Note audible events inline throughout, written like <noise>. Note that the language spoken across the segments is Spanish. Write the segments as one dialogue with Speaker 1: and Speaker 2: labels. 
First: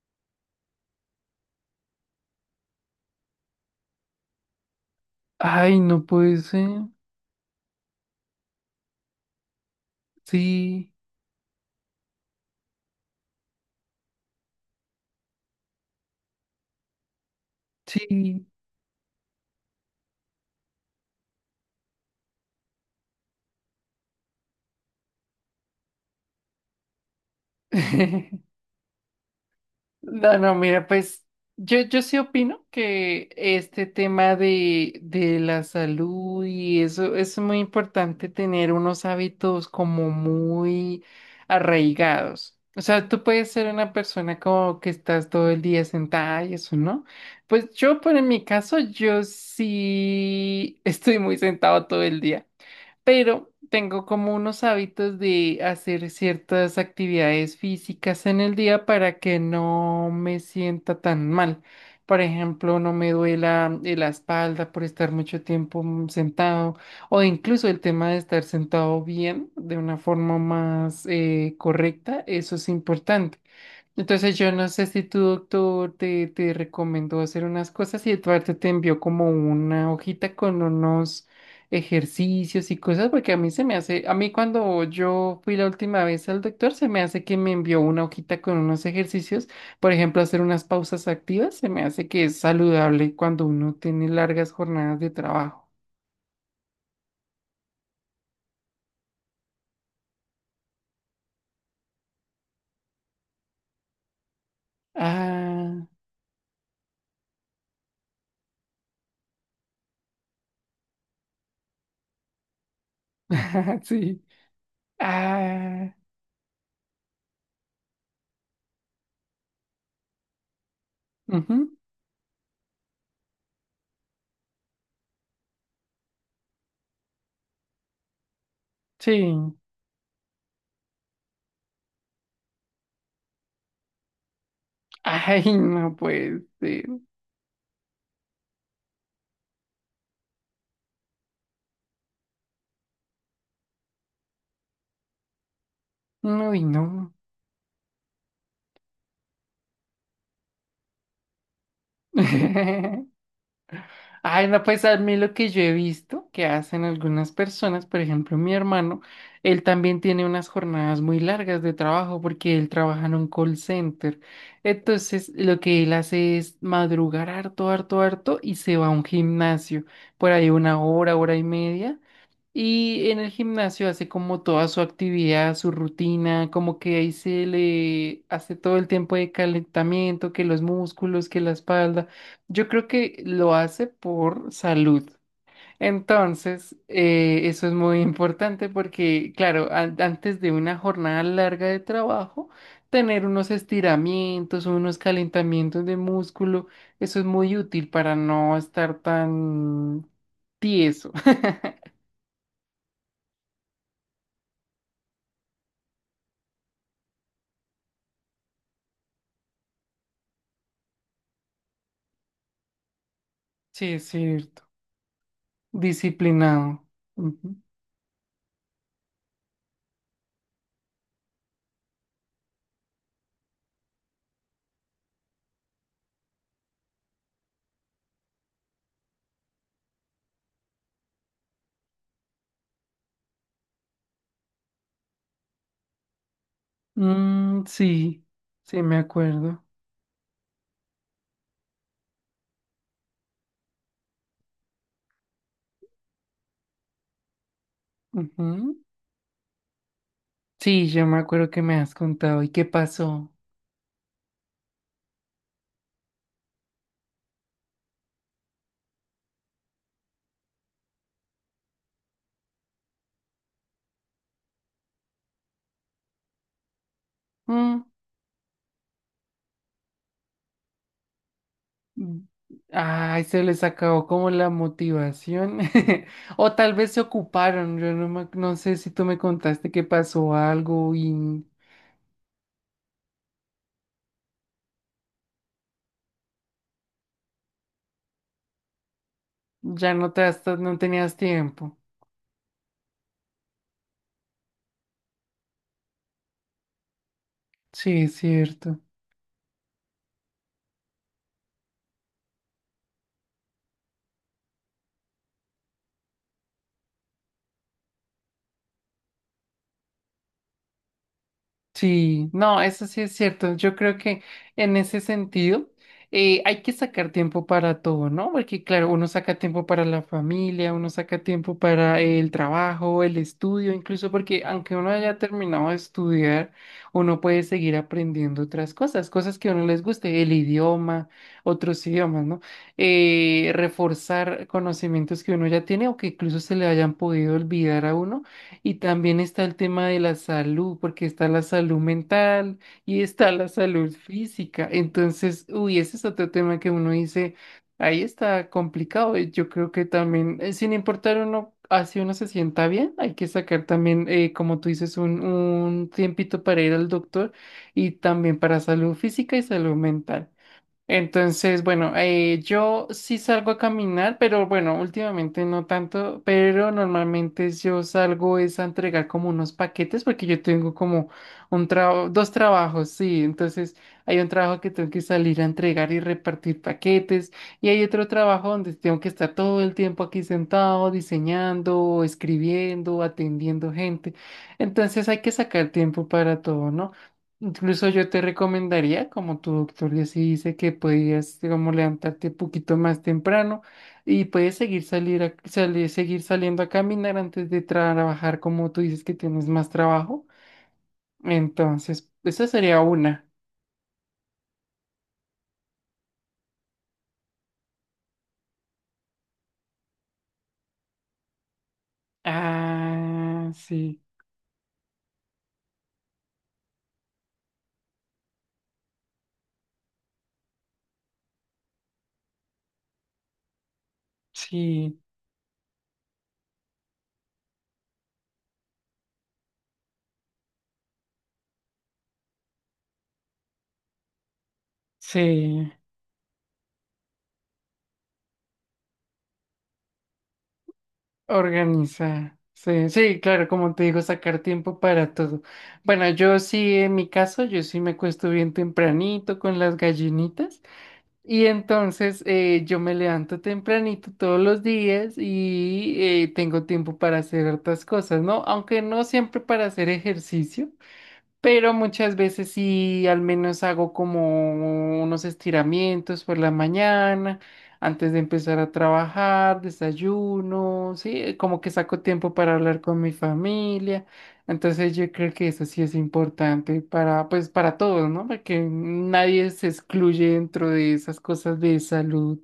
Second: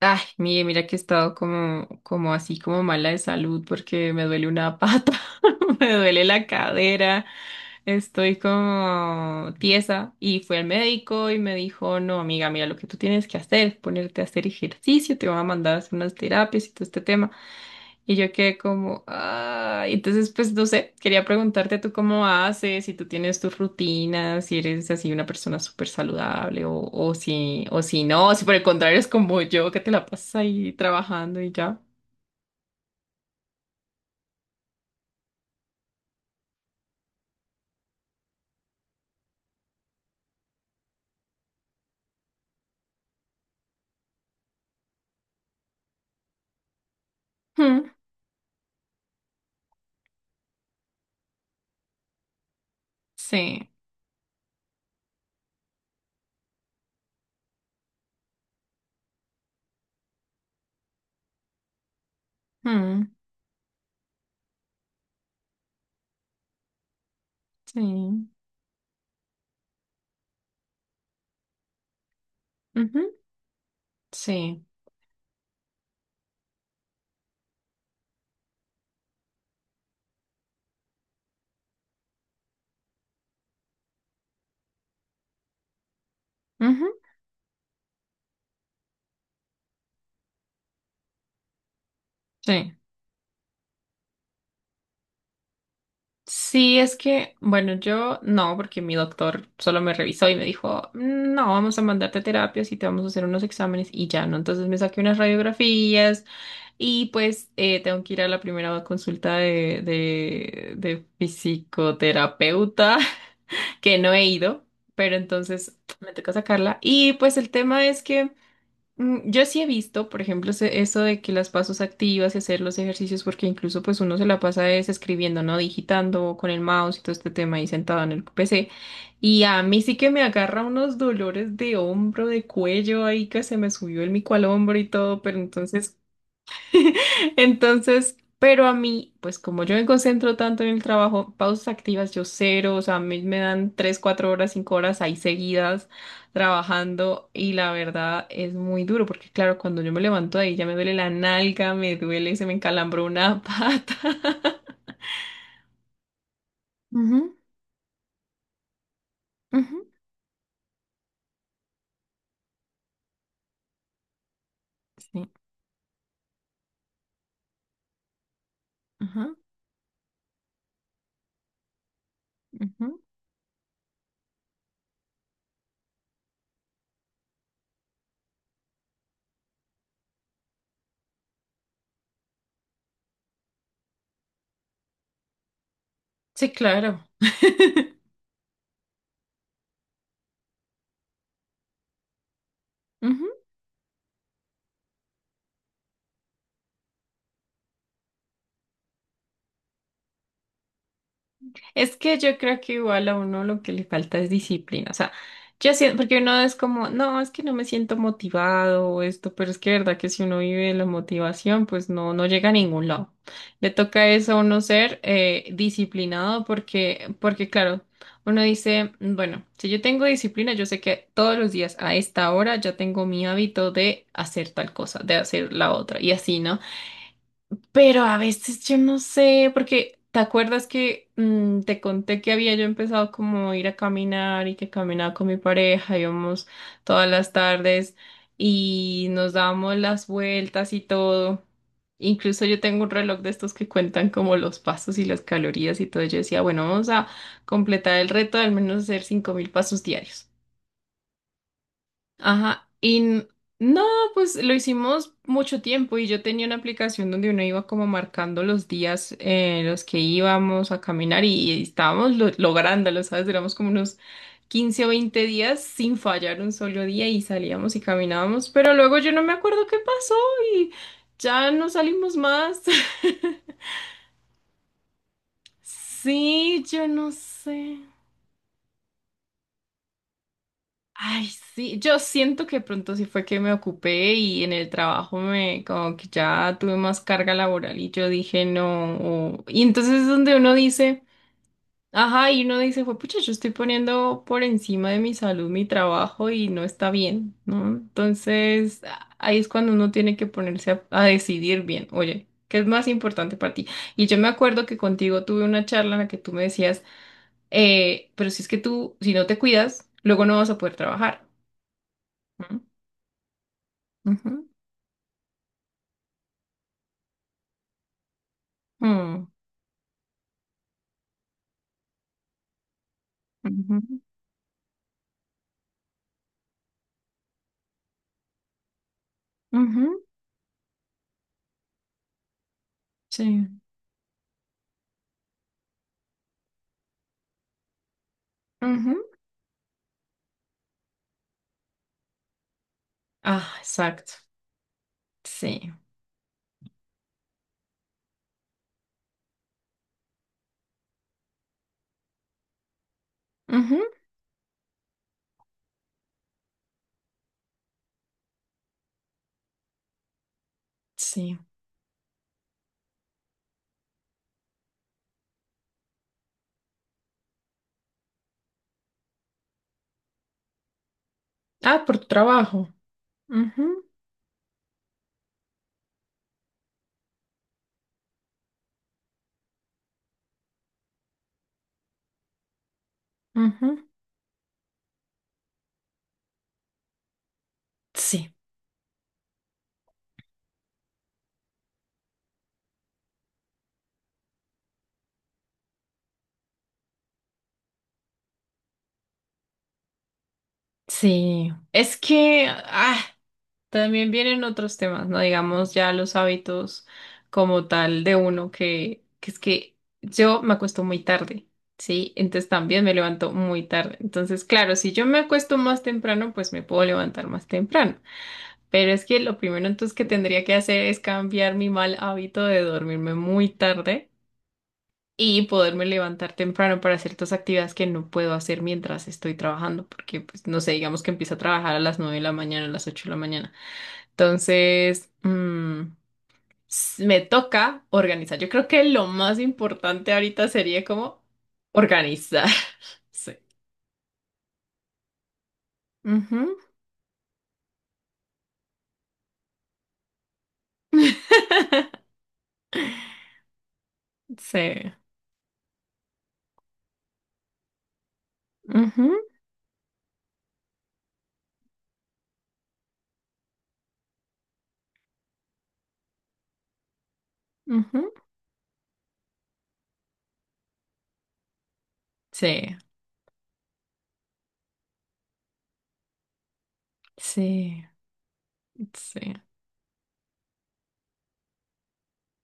Speaker 1: Ay, mire, mira que he estado como así, como mala de salud porque me duele una pata,
Speaker 2: Ay,
Speaker 1: <laughs> me
Speaker 2: no
Speaker 1: duele
Speaker 2: puede
Speaker 1: la
Speaker 2: ser.
Speaker 1: cadera, estoy como tiesa y fui al
Speaker 2: Sí,
Speaker 1: médico y me dijo, no, amiga, mira, lo que tú tienes que hacer es ponerte a hacer ejercicio, te van a mandar a hacer unas terapias y todo este tema. Y yo
Speaker 2: sí.
Speaker 1: quedé como, ah, entonces pues no sé, quería preguntarte tú cómo haces, si tú tienes tus rutinas, si eres así una persona súper saludable o si no, si por el
Speaker 2: <laughs>
Speaker 1: contrario es como yo que te la pasas
Speaker 2: No, no,
Speaker 1: ahí
Speaker 2: mira, pues
Speaker 1: trabajando y ya.
Speaker 2: yo sí opino que este tema de la salud y eso es muy importante tener unos hábitos como muy arraigados. O sea, tú puedes ser una persona como que estás todo el día sentada y eso, ¿no? Pues
Speaker 1: Mm,
Speaker 2: yo, por en mi caso, yo sí <laughs> estoy muy sentado todo el día. Pero
Speaker 1: sí,
Speaker 2: tengo como unos hábitos de hacer ciertas actividades físicas en el día para que no me sienta tan mal. Por ejemplo, no
Speaker 1: mm,
Speaker 2: me duela la espalda por estar mucho tiempo sentado, o incluso el tema de
Speaker 1: sí,
Speaker 2: estar sentado bien de una forma más correcta, eso es
Speaker 1: ujú,
Speaker 2: importante. Entonces yo
Speaker 1: sí,
Speaker 2: no sé si tu doctor te, te recomendó hacer unas cosas y Eduardo te envió como una hojita con unos ejercicios y cosas, porque a mí se me hace, a mí cuando yo fui la última vez al doctor,
Speaker 1: ujú,
Speaker 2: se me hace que me envió una hojita con unos ejercicios, por ejemplo, hacer unas pausas activas, se me hace que es
Speaker 1: sí.
Speaker 2: saludable cuando uno tiene largas jornadas de trabajo.
Speaker 1: Sí, es que, bueno, yo no, porque mi doctor solo me revisó y me dijo, "Mm, no, vamos a mandarte a terapias y te vamos a hacer unos exámenes y ya, ¿no?" Entonces me saqué unas
Speaker 2: Ah,
Speaker 1: radiografías. Y pues tengo que ir a la primera consulta de psicoterapeuta, <laughs>
Speaker 2: <laughs>
Speaker 1: que no
Speaker 2: sí.
Speaker 1: he ido, pero entonces
Speaker 2: Ah,
Speaker 1: me toca sacarla. Y pues el tema es que mm, yo sí he visto, por ejemplo, eso de que las
Speaker 2: ujú,
Speaker 1: pasos activas y hacer los ejercicios, porque incluso pues uno se la pasa es escribiendo, ¿no? Digitando con el mouse y todo este tema ahí sentado en el PC. Y
Speaker 2: sí.
Speaker 1: a mí sí que me agarra unos dolores de hombro, de cuello ahí que se me subió el mico al hombro y todo, pero
Speaker 2: Ay,
Speaker 1: entonces...
Speaker 2: no puede ser.
Speaker 1: <laughs> Entonces, pero a mí, pues como yo me concentro tanto en el trabajo, pausas activas yo cero, o sea, a mí me dan 3, 4 horas, 5 horas ahí seguidas
Speaker 2: No, y no.
Speaker 1: trabajando y la verdad es muy duro porque claro, cuando yo me levanto de ahí ya me duele la nalga, me duele, se me encalambró
Speaker 2: <laughs>
Speaker 1: una <laughs> pata.
Speaker 2: Ay, no, pues a mí lo que yo he visto que hacen algunas
Speaker 1: Ujú,
Speaker 2: personas, por ejemplo, mi hermano, él
Speaker 1: ujú.
Speaker 2: también tiene unas jornadas muy largas de trabajo porque él trabaja en un call center.
Speaker 1: Sí,
Speaker 2: Entonces, lo que él hace es madrugar harto, harto, harto y se va a un
Speaker 1: ajá,
Speaker 2: gimnasio por ahí una hora, hora y media
Speaker 1: ujú.
Speaker 2: y en el gimnasio hace como toda su actividad, su rutina, como que ahí se le hace todo el tiempo de calentamiento, que los músculos, que la espalda. Yo creo que lo hace por salud.
Speaker 1: Sí,
Speaker 2: Entonces,
Speaker 1: claro.
Speaker 2: eso es muy <laughs> importante porque, claro, antes de una jornada larga de trabajo, tener unos estiramientos, unos calentamientos de músculo, eso es muy útil para no estar tan tieso. <laughs>
Speaker 1: Es que yo creo que igual a uno lo que le falta es disciplina. O sea, yo siento, porque uno es como, no, es que no me siento motivado o esto, pero es que verdad que si uno vive la motivación, pues no, no llega a ningún lado. Le
Speaker 2: Sí,
Speaker 1: toca
Speaker 2: es
Speaker 1: eso a uno
Speaker 2: cierto.
Speaker 1: ser disciplinado
Speaker 2: Disciplinado.
Speaker 1: porque, porque
Speaker 2: Ujú.
Speaker 1: claro, uno dice, bueno, si yo tengo disciplina, yo sé que todos los días a esta hora ya tengo mi hábito de hacer tal cosa, de hacer la otra, y así, ¿no? Pero a veces yo no sé, porque ¿te acuerdas que te conté que había yo empezado como a ir a caminar y que caminaba con mi pareja, íbamos todas las
Speaker 2: Mm,
Speaker 1: tardes
Speaker 2: sí, sí, me
Speaker 1: y nos
Speaker 2: acuerdo.
Speaker 1: dábamos las vueltas y todo? Incluso yo tengo un reloj de estos que cuentan como los pasos y las calorías y todo. Yo decía, bueno, vamos a completar el reto de al menos
Speaker 2: Ujú.
Speaker 1: hacer 5.000 pasos diarios.
Speaker 2: Sí, yo me acuerdo que me has contado. ¿Y qué
Speaker 1: Ajá,
Speaker 2: pasó?
Speaker 1: no, pues lo hicimos mucho tiempo y yo tenía una aplicación donde uno iba como marcando los días en los que íbamos a caminar y estábamos lográndolo, ¿sabes? Duramos como unos 15 o 20 días sin fallar un solo día y salíamos y
Speaker 2: Mm,
Speaker 1: caminábamos, pero luego yo no me acuerdo qué pasó y ya no salimos
Speaker 2: mm.
Speaker 1: más.
Speaker 2: Ay,
Speaker 1: <laughs>
Speaker 2: se les acabó como la motivación. <laughs> O
Speaker 1: Sí,
Speaker 2: tal
Speaker 1: yo
Speaker 2: vez se
Speaker 1: no sé.
Speaker 2: ocuparon. Yo no, no sé si tú me contaste que pasó algo
Speaker 1: Ay,
Speaker 2: y
Speaker 1: sí, yo siento que pronto sí fue que me ocupé y en el trabajo me como que ya tuve más carga laboral y yo dije no. Y
Speaker 2: ya
Speaker 1: entonces es
Speaker 2: no te
Speaker 1: donde uno
Speaker 2: hasta, no
Speaker 1: dice,
Speaker 2: tenías tiempo.
Speaker 1: ajá, y uno dice, pues pucha, yo estoy poniendo por encima de mi salud mi trabajo y no está bien, ¿no?
Speaker 2: Sí, es cierto.
Speaker 1: Entonces ahí es cuando uno tiene que ponerse a decidir bien, oye, ¿qué es más importante para ti? Y yo me acuerdo que contigo tuve una charla en la que tú me decías, pero si es que tú, si no te cuidas, luego no vas a poder trabajar.
Speaker 2: Sí,
Speaker 1: ¿No?
Speaker 2: no, eso sí es cierto. Yo creo que
Speaker 1: Ujú,
Speaker 2: en ese sentido hay que sacar tiempo para todo, ¿no? Porque claro, uno
Speaker 1: mm,
Speaker 2: saca tiempo para la familia, uno saca tiempo para el trabajo, el estudio,
Speaker 1: ujú,
Speaker 2: incluso porque aunque uno haya terminado de estudiar, uno puede seguir aprendiendo otras cosas, cosas que a uno les
Speaker 1: ujú,
Speaker 2: guste, el idioma, otros idiomas, ¿no?
Speaker 1: sí.
Speaker 2: Reforzar conocimientos que uno ya tiene o que incluso se le hayan podido olvidar a uno y
Speaker 1: Ujú.
Speaker 2: también está el tema de la salud, porque está la salud mental y está la
Speaker 1: Ah,
Speaker 2: salud
Speaker 1: exacto.
Speaker 2: física. Entonces,
Speaker 1: Sí.
Speaker 2: uy, ese es otro tema que uno dice, ahí está complicado. Y yo creo que también, sin importar uno, así uno se sienta bien, hay que sacar
Speaker 1: Ujú,
Speaker 2: también, como tú dices, un tiempito para ir al doctor y también para salud física y salud mental.
Speaker 1: sí.
Speaker 2: Entonces, bueno, yo sí salgo a caminar, pero bueno, últimamente no tanto, pero normalmente yo salgo es a entregar como unos paquetes porque yo tengo como un
Speaker 1: Ah, por tu
Speaker 2: trabajo, dos
Speaker 1: trabajo.
Speaker 2: trabajos, sí, entonces hay un trabajo que tengo que salir a entregar y repartir paquetes y hay otro trabajo donde tengo que estar todo el tiempo aquí sentado diseñando, escribiendo,
Speaker 1: Ujú,
Speaker 2: atendiendo
Speaker 1: ujú.
Speaker 2: gente, entonces hay que sacar tiempo para todo, ¿no? Incluso yo te
Speaker 1: Sí.
Speaker 2: recomendaría, como tu doctor ya sí dice, que podías como levantarte un poquito más temprano y puedes seguir seguir saliendo a caminar antes de trabajar, como tú dices que tienes más trabajo.
Speaker 1: Sí. Es
Speaker 2: Entonces,
Speaker 1: que
Speaker 2: esa sería
Speaker 1: ah,
Speaker 2: una.
Speaker 1: también vienen otros temas, ¿no? Digamos ya los hábitos como tal de uno que es que yo me acuesto muy tarde. Sí, entonces también me levanto
Speaker 2: Ah,
Speaker 1: muy tarde.
Speaker 2: sí,
Speaker 1: Entonces, claro, si yo me acuesto más temprano, pues me puedo levantar más temprano. Pero es que lo primero entonces que tendría que hacer es cambiar mi mal hábito de dormirme muy tarde
Speaker 2: sí,
Speaker 1: y poderme levantar temprano para ciertas actividades que no puedo hacer mientras estoy trabajando, porque pues no sé, digamos que empiezo a trabajar a las 9 de la mañana, a las 8 de la mañana. Entonces,
Speaker 2: sí.
Speaker 1: mm, me toca organizar. Yo creo que lo más importante ahorita sería como
Speaker 2: Organiza.
Speaker 1: organizar.
Speaker 2: Sí,
Speaker 1: <laughs>
Speaker 2: sí,
Speaker 1: Sí.
Speaker 2: claro, como te digo, sacar tiempo para todo. Bueno, yo
Speaker 1: Ujú.
Speaker 2: sí, en mi caso, yo sí me acuesto bien tempranito con las gallinitas. Y entonces yo me levanto tempranito todos
Speaker 1: Sí.
Speaker 2: los días y tengo tiempo para hacer otras cosas, ¿no? Aunque no
Speaker 1: Ujú,
Speaker 2: siempre para hacer ejercicio, pero muchas veces sí, al menos hago como unos estiramientos por la mañana,
Speaker 1: ujú.
Speaker 2: antes de empezar a trabajar, desayuno, sí, como que saco tiempo para
Speaker 1: Sí,
Speaker 2: hablar con mi familia. Entonces yo creo que eso sí es importante para, pues, para
Speaker 1: sí,
Speaker 2: todos, ¿no? Porque nadie se excluye dentro de esas cosas de salud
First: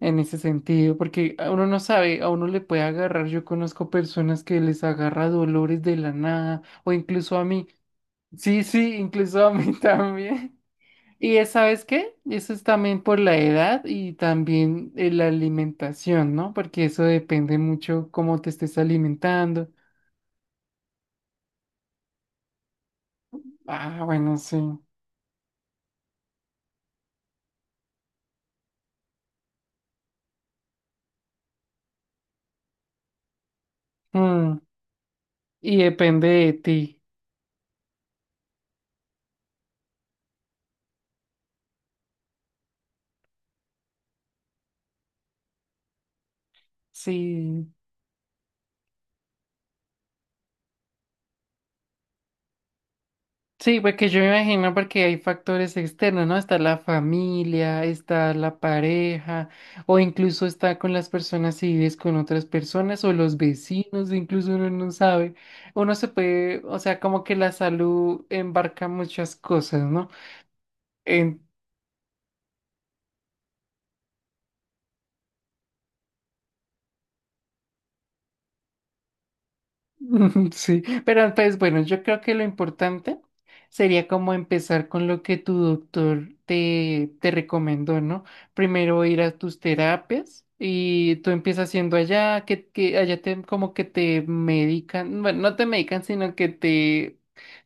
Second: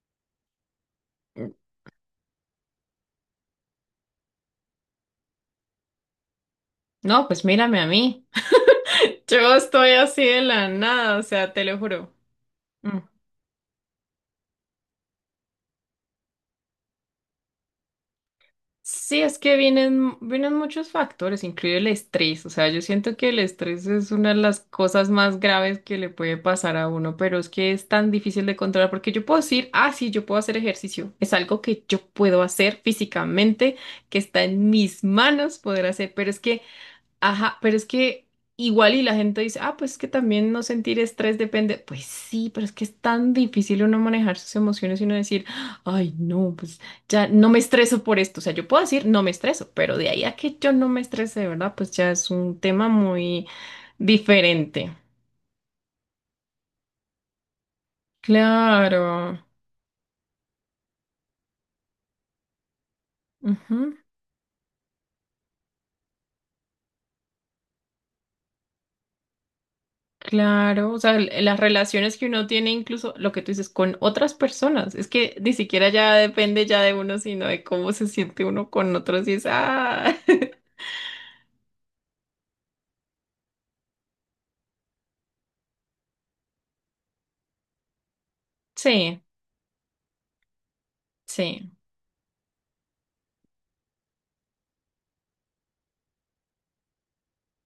Speaker 2: en ese sentido, porque
Speaker 1: sí.
Speaker 2: a uno no sabe, a uno le puede agarrar. Yo conozco personas que les agarra dolores de la nada, o
Speaker 1: No,
Speaker 2: incluso
Speaker 1: pues
Speaker 2: a mí.
Speaker 1: mírame a mí.
Speaker 2: Sí, sí, incluso a
Speaker 1: Yo
Speaker 2: mí <laughs>
Speaker 1: estoy así de
Speaker 2: también.
Speaker 1: la nada, o
Speaker 2: Y es,
Speaker 1: sea, te lo
Speaker 2: ¿sabes
Speaker 1: juro.
Speaker 2: qué? Eso es
Speaker 1: Mm.
Speaker 2: también por la edad y también la alimentación, ¿no? Porque eso depende mucho cómo te estés
Speaker 1: Sí, es que
Speaker 2: alimentando.
Speaker 1: vienen, vienen muchos factores, incluye el estrés. O sea, yo siento que el estrés
Speaker 2: Ah,
Speaker 1: es una de
Speaker 2: bueno, sí.
Speaker 1: las cosas más graves que le puede pasar a uno, pero es que es tan difícil de controlar porque yo puedo decir, ah, sí, yo puedo hacer ejercicio. Es algo que yo puedo hacer físicamente, que está
Speaker 2: Mm,
Speaker 1: en mis manos
Speaker 2: y
Speaker 1: poder hacer,
Speaker 2: depende
Speaker 1: pero es
Speaker 2: de
Speaker 1: que...
Speaker 2: ti.
Speaker 1: Ajá, pero es que igual y la gente dice, ah, pues es que también no sentir estrés depende. Pues sí, pero es que es tan difícil uno manejar sus emociones y uno decir, ay, no, pues ya no me
Speaker 2: Sí.
Speaker 1: estreso por esto. O sea, yo puedo decir no me estreso, pero de ahí a que yo no me estrese, de ¿verdad? Pues ya es un tema muy
Speaker 2: Sí, porque yo me imagino
Speaker 1: diferente.
Speaker 2: porque hay factores externos, ¿no? Está la familia, está la
Speaker 1: Claro.
Speaker 2: pareja, o incluso está con las personas si vives con otras personas, o los
Speaker 1: Ujú.
Speaker 2: vecinos, incluso uno no sabe. Uno se puede, o sea, como que la salud embarca muchas cosas, ¿no?
Speaker 1: Claro, o sea, las relaciones que uno tiene incluso lo que tú dices con otras personas, es que ni siquiera ya depende ya de uno, sino de cómo se siente uno con otros y es, ah,
Speaker 2: <laughs>
Speaker 1: <laughs>
Speaker 2: Sí, pero pues bueno, yo creo que lo importante sería como empezar con lo que tu doctor te, te recomendó, ¿no? Primero ir
Speaker 1: sí,
Speaker 2: a tus terapias y tú empiezas
Speaker 1: sí,
Speaker 2: haciendo allá, que allá te, como que te medican, bueno, no te medican, sino que te,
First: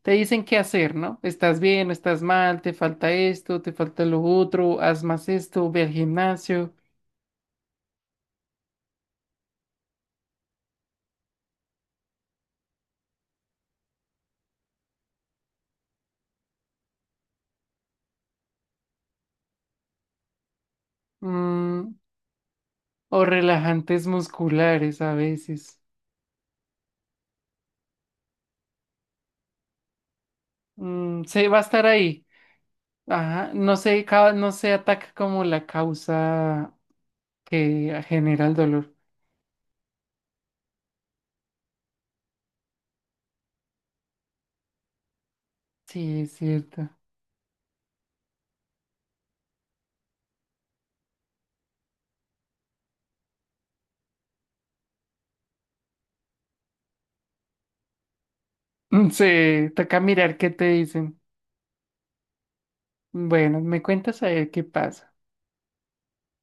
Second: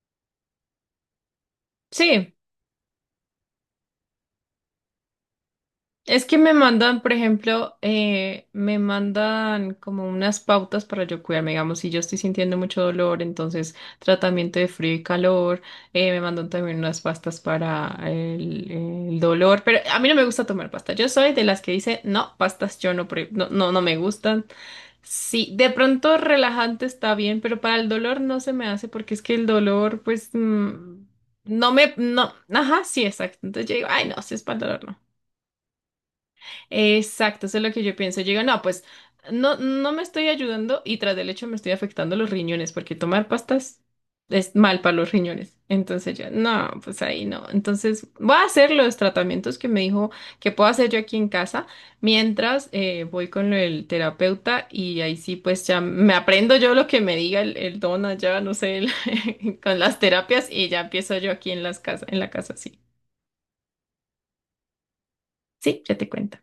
Speaker 2: te dicen qué hacer, ¿no? Estás bien, estás
Speaker 1: sí.
Speaker 2: mal, te falta esto, te falta lo otro, haz más esto, ve al
Speaker 1: Es que me
Speaker 2: gimnasio,
Speaker 1: mandan, por ejemplo, me mandan como unas pautas para yo cuidarme, digamos, si yo estoy sintiendo mucho dolor, entonces tratamiento de frío y calor, me mandan también unas pastas para el dolor, pero a mí no me gusta tomar pasta, yo soy de las que
Speaker 2: mm,
Speaker 1: dice, no, pastas yo no,
Speaker 2: o
Speaker 1: no, no, no me
Speaker 2: relajantes
Speaker 1: gustan.
Speaker 2: musculares a
Speaker 1: Sí, de
Speaker 2: veces.
Speaker 1: pronto relajante está bien, pero para el dolor no se me hace porque es que el dolor, pues, mm,
Speaker 2: Mm, se va a
Speaker 1: no
Speaker 2: estar
Speaker 1: me,
Speaker 2: ahí.
Speaker 1: no, ajá, sí, exacto.
Speaker 2: Ajá,
Speaker 1: Entonces yo digo, ay, no, si es
Speaker 2: no
Speaker 1: para el
Speaker 2: se
Speaker 1: dolor, no.
Speaker 2: ataca como la causa
Speaker 1: Exacto, eso es lo que yo
Speaker 2: que
Speaker 1: pienso. Yo digo,
Speaker 2: genera el
Speaker 1: no, pues
Speaker 2: dolor.
Speaker 1: no, no me estoy ayudando y tras del hecho me estoy afectando los riñones porque tomar pastas es mal para los riñones. Entonces
Speaker 2: Sí,
Speaker 1: yo,
Speaker 2: es
Speaker 1: no,
Speaker 2: cierto. <laughs>
Speaker 1: pues ahí no. Entonces voy a hacer los tratamientos que me dijo que puedo hacer yo aquí en casa mientras voy con el terapeuta y ahí sí, pues ya me aprendo yo lo que me diga el don allá, no sé,
Speaker 2: Mm,
Speaker 1: <laughs>
Speaker 2: se
Speaker 1: con las
Speaker 2: toca mirar
Speaker 1: terapias
Speaker 2: qué te
Speaker 1: y ya empiezo
Speaker 2: dicen.
Speaker 1: yo aquí en las casas, en la casa, sí.
Speaker 2: Bueno, me cuentas a ver qué pasa.
Speaker 1: Sí, ya te cuento.